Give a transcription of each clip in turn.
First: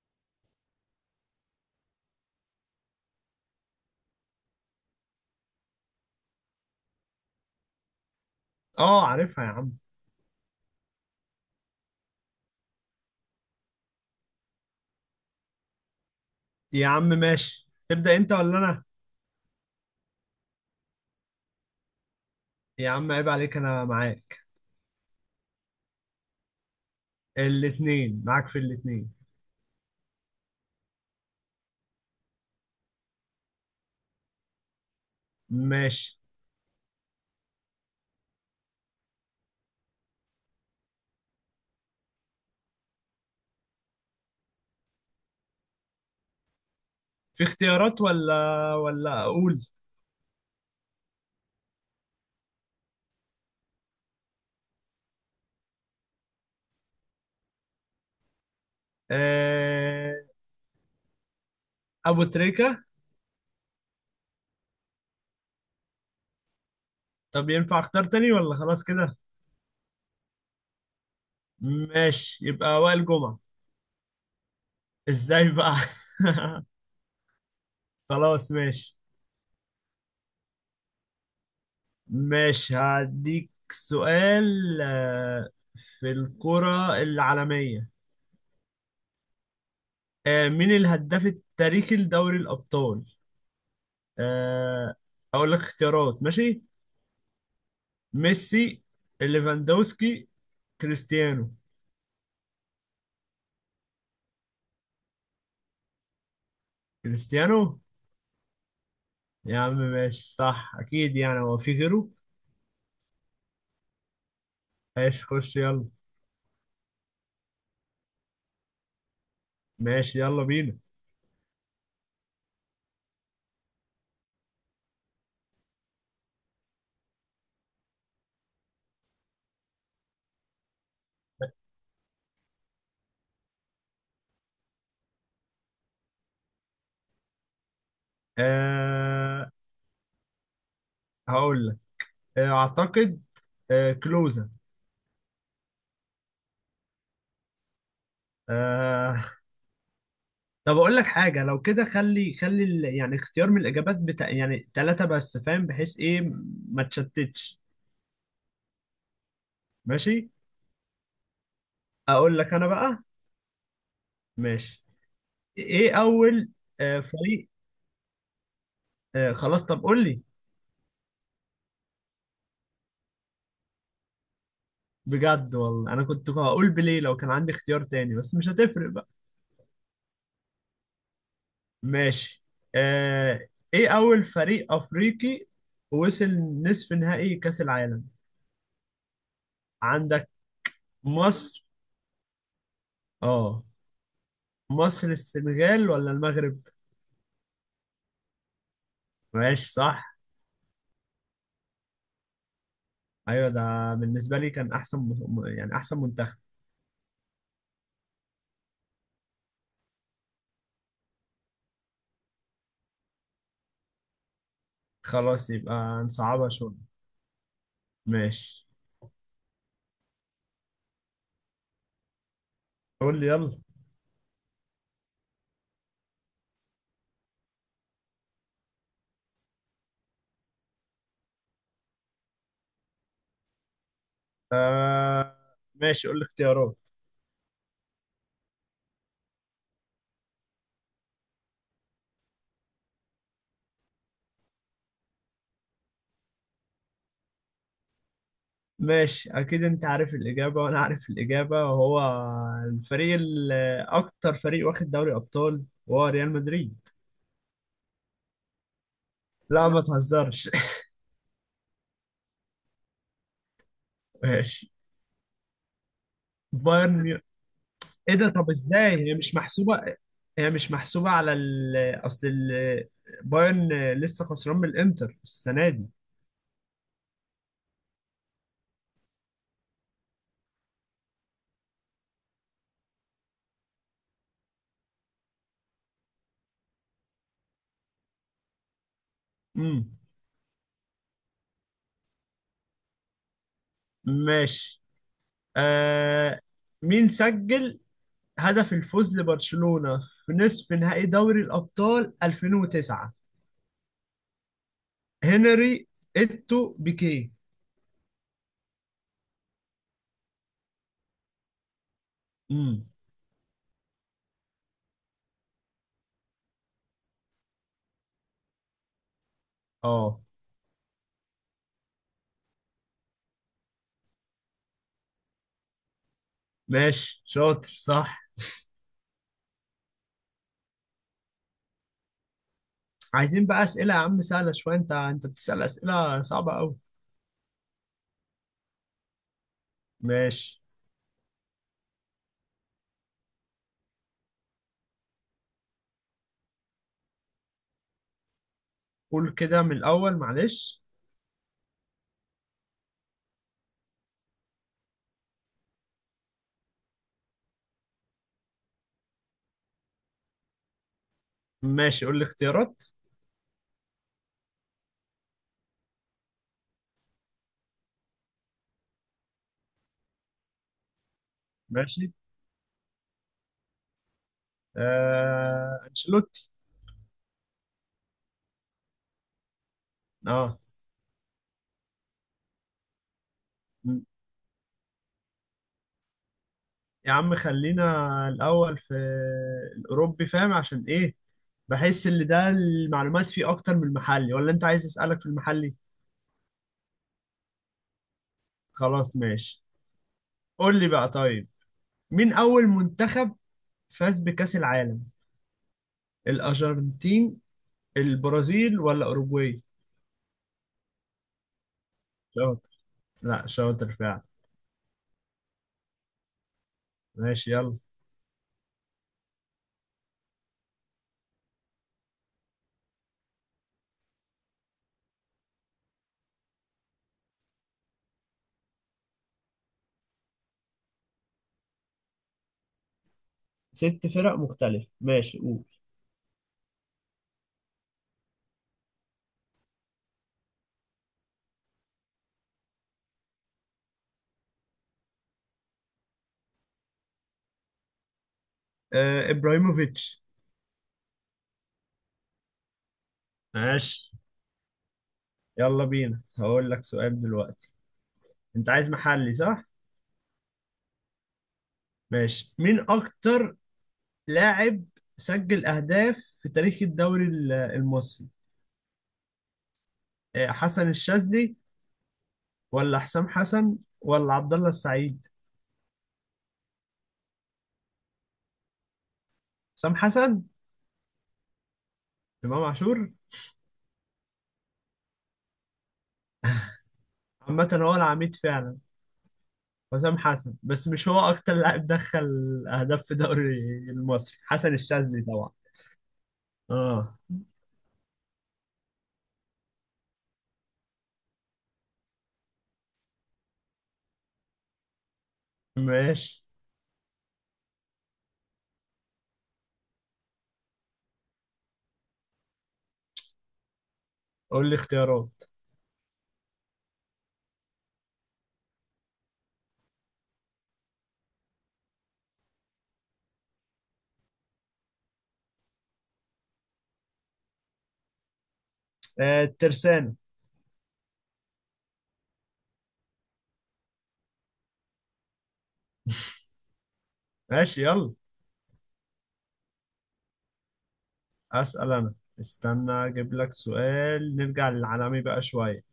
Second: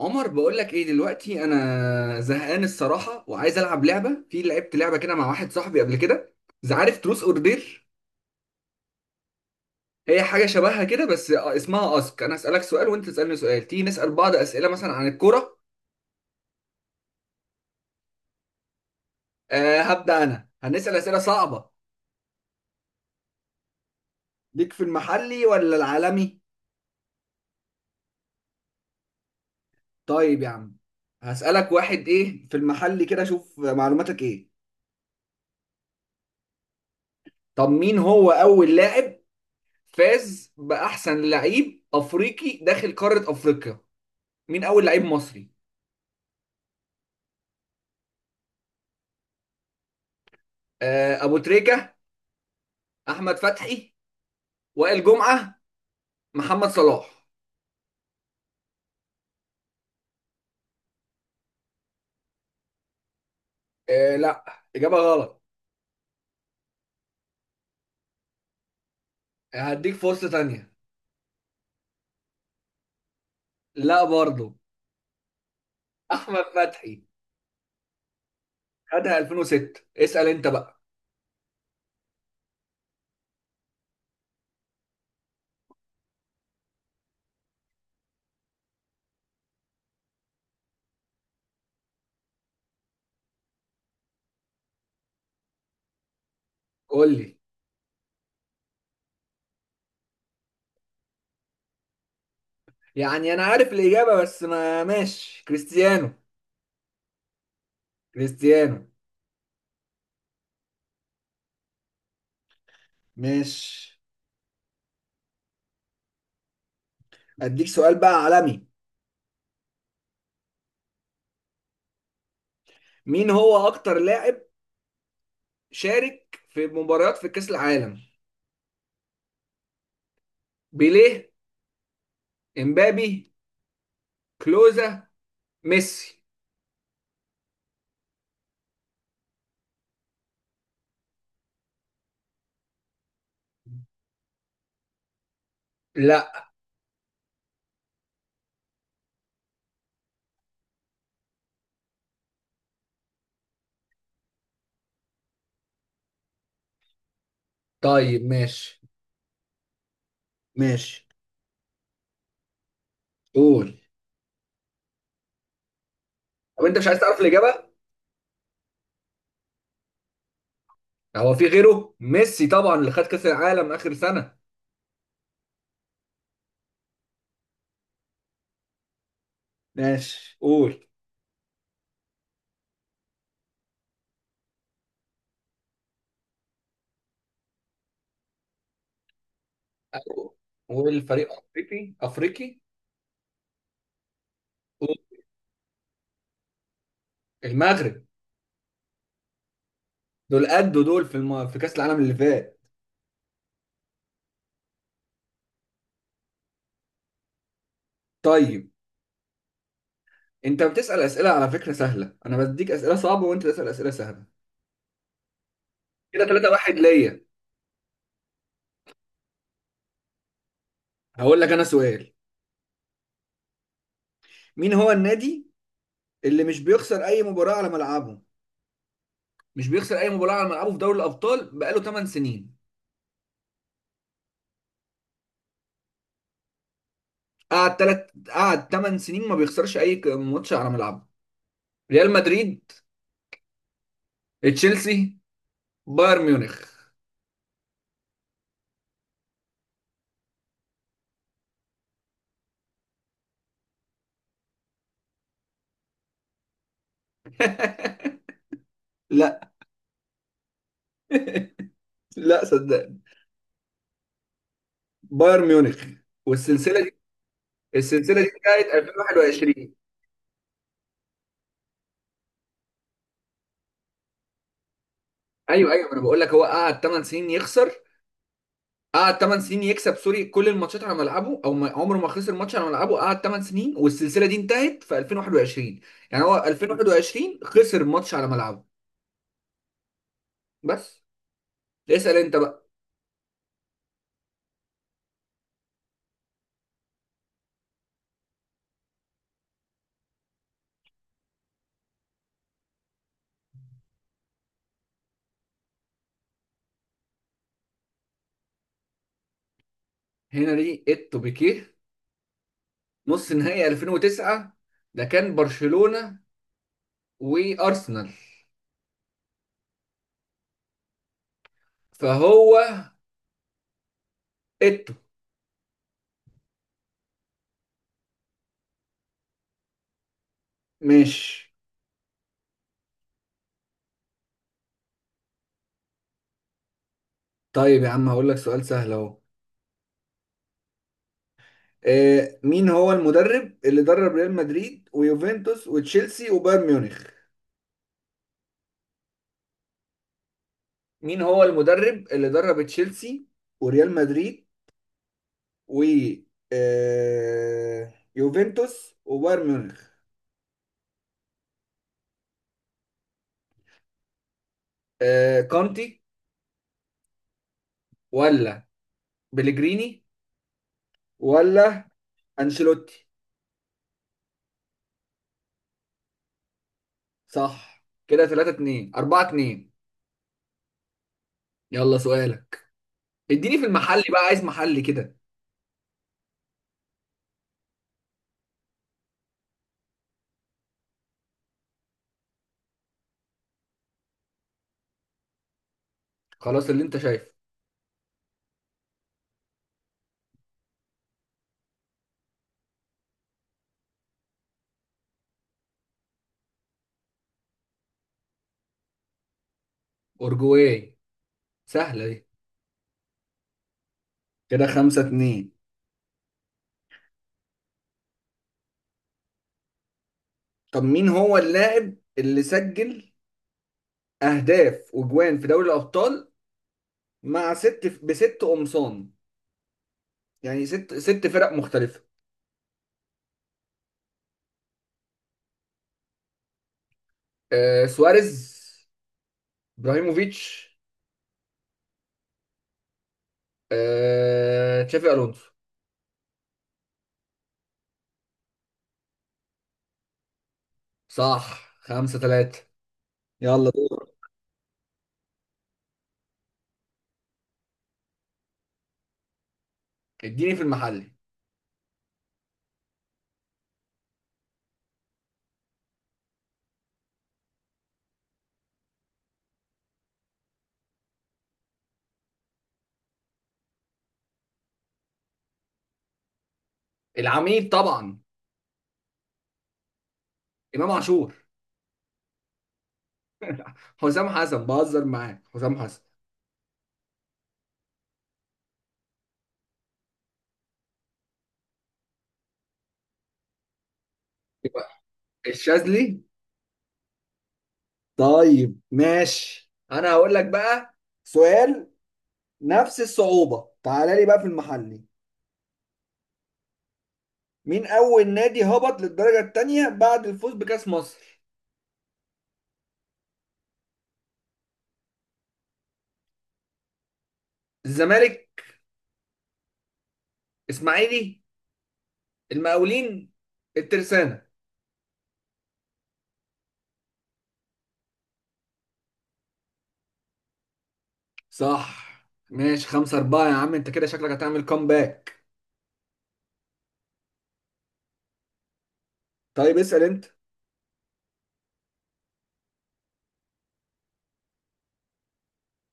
عمر، بقول لك ايه دلوقتي؟ انا زهقان الصراحه، وعايز العب لعبه. في لعبت لعبه كده مع واحد صاحبي قبل كده. إذا عارف تروس اوردر، اه عارفها يا عم. هي حاجه شبهها كده، بس اسمها اسك. انا اسالك سؤال وانت تسالني سؤال. تيجي نسال بعض اسئله مثلا عن الكوره؟ يا عم ماشي، تبدأ انت ولا انا؟ هبدا انا، هنسال اسئله صعبه. يا عم عيب عليك، انا معاك. ليك في المحلي ولا العالمي؟ الاتنين معاك، في الاتنين. طيب يا عم. هسالك واحد، ايه في المحلي كده اشوف معلوماتك ايه. ماشي. طب مين هو اول لاعب فاز باحسن لعيب افريقي داخل قاره افريقيا؟ مين اول لعيب مصري؟ في اختيارات ولا ولا اقول؟ ابو تريكة، احمد فتحي، وائل جمعة، محمد صلاح. آه... ابو تريكة. لا، اجابة غلط. طب ينفع اختار تاني ولا خلاص كده؟ هديك فرصة تانية. ماشي يبقى وائل جمعة. لا برضو، ازاي بقى؟ احمد فتحي. خلاص ماشي. خدها 2006. اسأل انت بقى. ماشي هديك سؤال. في الكرة العالمية. مين الهداف التاريخي لدوري الأبطال؟ آه، اقول لك اختيارات؟ ماشي. قول لي. ميسي، ليفاندوسكي، كريستيانو. يعني انا عارف الاجابة، بس ما ماشي كريستيانو. كريستيانو. كريستيانو. يا عم ماشي صح اكيد، يعني هو في غيره. ماشي. ماشي خش يلا. اديك سؤال بقى عالمي. ماشي يلا بينا. مين هو اكتر لاعب شارك في مباريات في كأس العالم؟ بيليه، امبابي، كلوزا، ميسي. أه هقول لك. اعتقد أه كلوزا. لا. أه طب اقول لك حاجه، لو كده خلي يعني اختيار من الاجابات بتاع يعني ثلاثه بس، فاهم؟ بحيث ايه ما تشتتش. طيب ماشي. ماشي. ماشي، اقول لك انا بقى. قول. ماشي. ايه اول طب انت مش عايز تعرف فريق. الاجابه؟ آه خلاص طب قول لي. هو في غيره ميسي طبعا، اللي خد كاس العالم اخر سنه. بجد والله انا كنت هقول بليه لو كان عندي اختيار تاني، بس مش هتفرق بقى. ماشي قول. ماشي. آه. ايه اول فريق افريقي وصل نصف نهائي كاس العالم عندك؟ والفريق مصر. افريقي افريقي؟ اه قول. مصر، السنغال ولا المغرب؟ المغرب. ماشي صح. دول قدوا دول في كاس العالم اللي فات. ايوه ده بالنسبه لي كان احسن يعني احسن منتخب. طيب، انت بتسال اسئله على فكره سهله، انا بديك اسئله صعبه وانت تسال اسئله سهله. خلاص يبقى كده نصعبها 3-1 شويه. ليا. ماشي هقول لك انا سؤال. قول لي يلا. مين هو النادي اللي مش بيخسر اي مباراه على ملعبه؟ مش بيخسر اي مباراه على ملعبه في دوري الابطال بقاله 8 سنين. آه ماشي قول لي اختيارات. قعد 8 سنين ما بيخسرش اي ماتش على ملعبه. ريال مدريد، تشيلسي، بايرن ميونخ. ماشي اكيد انت عارف الاجابه وانا عارف الاجابه وهو الفريق ال- اكتر فريق واخد دوري ابطال وهو ريال مدريد. لا. لا ما تهزرش. لا، صدقني. ماشي. بايرن ميونخ. والسلسله دي، بايرن ميو... ايه السلسله دي ده؟ طب بتاعت ازاي هي مش 2021. محسوبه؟ هي مش محسوبه اصل ال... بايرن لسه خسران من الانتر السنه ايوه دي. ايوه، انا بقول لك هو قعد 8 سنين يخسر. قعد 8 سنين يكسب، سوري، كل الماتشات على ملعبه، او ما عمره ما خسر ماتش على ملعبه. قعد 8 سنين، والسلسله دي انتهت في 2021. يعني هو 2021 خسر ماتش على ملعبه امم بس. اسال انت بقى. ماشي. آه... مين سجل هدف الفوز لبرشلونه في نصف نهائي دوري الابطال 2009؟ هنري، اتو، بيكيه. هنري التوبيكيه. امم نص نهائي 2009، ده كان برشلونة وارسنال، اه فهو اتو. ماشي شاطر صح. ماشي. عايزين بقى اسئله يا عم سهله شويه، انت بتسال اسئله صعبه قوي. طيب يا عم هقول لك سؤال سهل اهو. ماشي. مين هو المدرب اللي درب ريال مدريد ويوفنتوس وتشيلسي وبايرن ميونخ؟ قول كده من الاول معلش. مين هو المدرب اللي درب تشيلسي وريال مدريد و يوفنتوس وبايرن ميونخ؟ ماشي قول لي اختيارات. كونتي، ولا بليجريني، ولا ماشي. انشيلوتي. انشيلوتي. صح. كده 3-2 4-2. اه. يلا سؤالك. اديني في م. المحل بقى، عايز محل كده. يا عم خلينا الاول في الاوروبي، فاهم عشان ايه؟ بحس ان ده المعلومات فيه اكتر من المحلي، ولا انت عايز اسالك في المحلي؟ خلاص اللي انت شايفه. خلاص ماشي. قول لي بقى طيب. مين اول منتخب فاز بكأس العالم؟ الأرجنتين، البرازيل ولا أوروجواي؟ اورجواي، سهلة دي. شاطر. لا شاطر فعلا. كده 5-2. ماشي يلا. طب مين هو اللاعب اللي سجل اهداف وجوان في دوري الابطال مع بست قمصان، يعني ست ست فرق مختلفة؟ ست فرق مختلفة، ماشي قول. سواريز، ابراهيموفيتش، تشافي الونسو. آه إبراهيموفيتش. صح، 5-3. يلا دور. ماشي. يلا بينا هقول لك سؤال دلوقتي. أنت عايز محلي صح؟ اديني في المحل. ماشي. مين أكتر لاعب سجل أهداف في تاريخ الدوري المصري؟ آه حسن الشاذلي ولا حسام حسن ولا عبد الله السعيد؟ العميد طبعا. حسام حسن. امام عاشور. إمام عاشور. حسام حسن بهزر معاك. حسام حسن؟ عامة هو العميد فعلا حسام حسن، بس مش هو اكتر لاعب دخل اهداف في دوري المصري. حسن الشاذلي طبعا. الشاذلي. اه. طيب ماشي، انا هقول لك بقى سؤال نفس الصعوبة، تعالى لي بقى في المحلي. ماشي مين أول نادي هبط للدرجة التانية بعد الفوز بكأس مصر؟ قول لي اختيارات. الزمالك، اسماعيلي، المقاولين، الترسانة. آه الترسانة. صح. ماشي، 5-4 يا عم، أنت كده شكلك هتعمل كومباك. ماشي يلا. طيب اسأل أنت. اسال انا. استنى اجيب لك سؤال نرجع للعالمي بقى شويه.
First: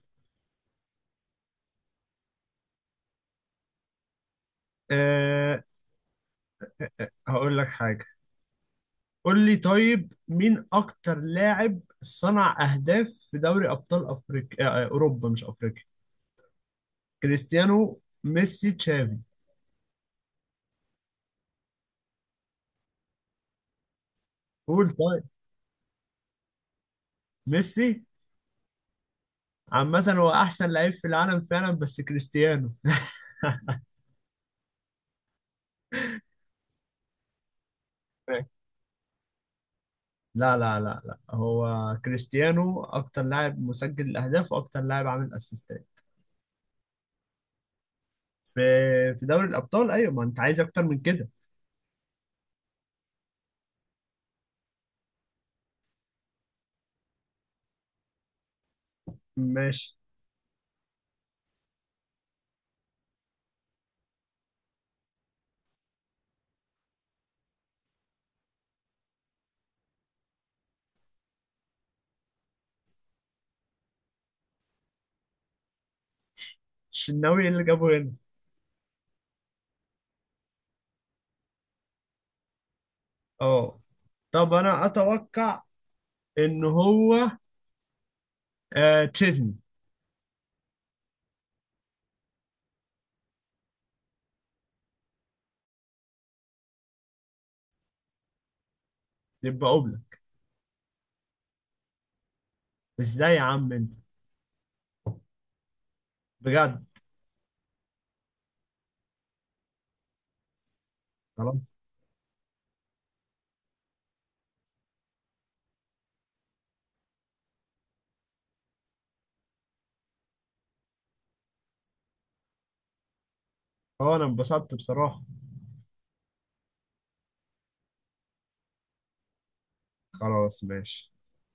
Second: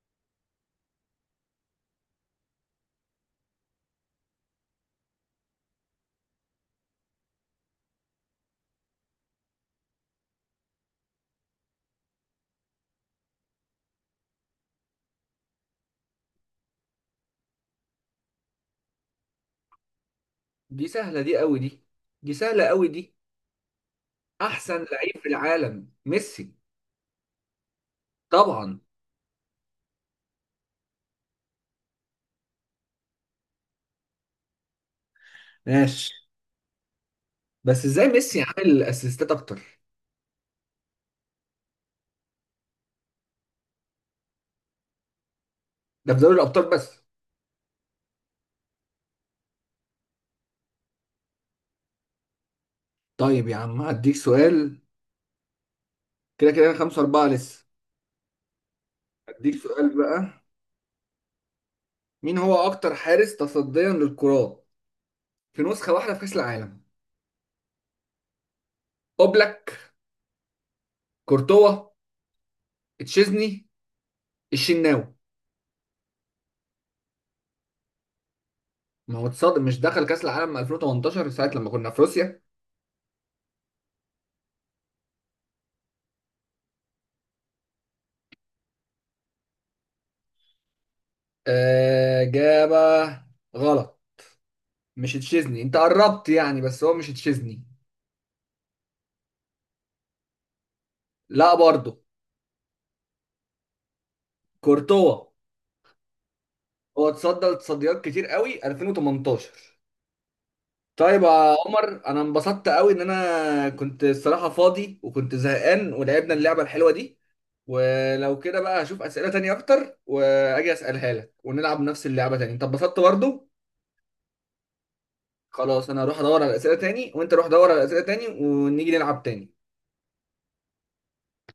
آه هقول لك حاجه. قول لي طيب مين اكتر لاعب صنع اهداف في دوري ابطال افريقيا آه آه، اوروبا مش افريقيا. كريستيانو، ميسي، تشافي. دي سهلة دي قوي دي دي سهلة قوي دي. احسن قول لعيب طيب. في العالم ميسي ميسي. طبعا. عامة هو أحسن لعيب في العالم فعلا، بس كريستيانو. ماشي. بس ازاي ميسي عامل اسيستات اكتر؟ لا هو كريستيانو أكتر لاعب مسجل الأهداف وأكتر لاعب عامل أسيستات. ده في دوري الابطال بس. في في دوري الأبطال، أيوة ما أنت عايز أكتر من كده. طيب يا عم هديك سؤال. كده كده أنا 5-4 لسه. هديك ماشي. سؤال بقى. مين هو أكتر حارس تصديا للكرات في نسخة واحدة في كأس العالم؟ أوبلاك، كورتوا، تشيزني، الشناوي. الشناوي اللي جابه هنا. ما هو تصدق مش دخل كأس العالم 2018 ساعة لما كنا في روسيا. أه. طب أنا أتوقع إن هو تشيزني. إجابة غلط. مش تشيزني، أنت قربت يعني بس هو مش تشيزني. يبقى أوبلاك. لا برضه. إزاي يا عم أنت؟ كورتوا. بجد. هو تصدى لتصديات كتير قوي 2018. طيب يا خلاص. عمر، انا انبسطت قوي ان انا كنت الصراحه فاضي وكنت زهقان، ولعبنا اللعبه الحلوه دي. ولو كده بقى هشوف اسئله تانية اكتر واجي اسالها لك، ونلعب نفس اللعبه تاني. انت انبسطت برضو؟ هو أنا انبسطت بصراحة. خلاص، انا هروح ادور على اسئله تاني، وانت روح دور على اسئله تاني، ونيجي نلعب تاني. خلاص ماشي.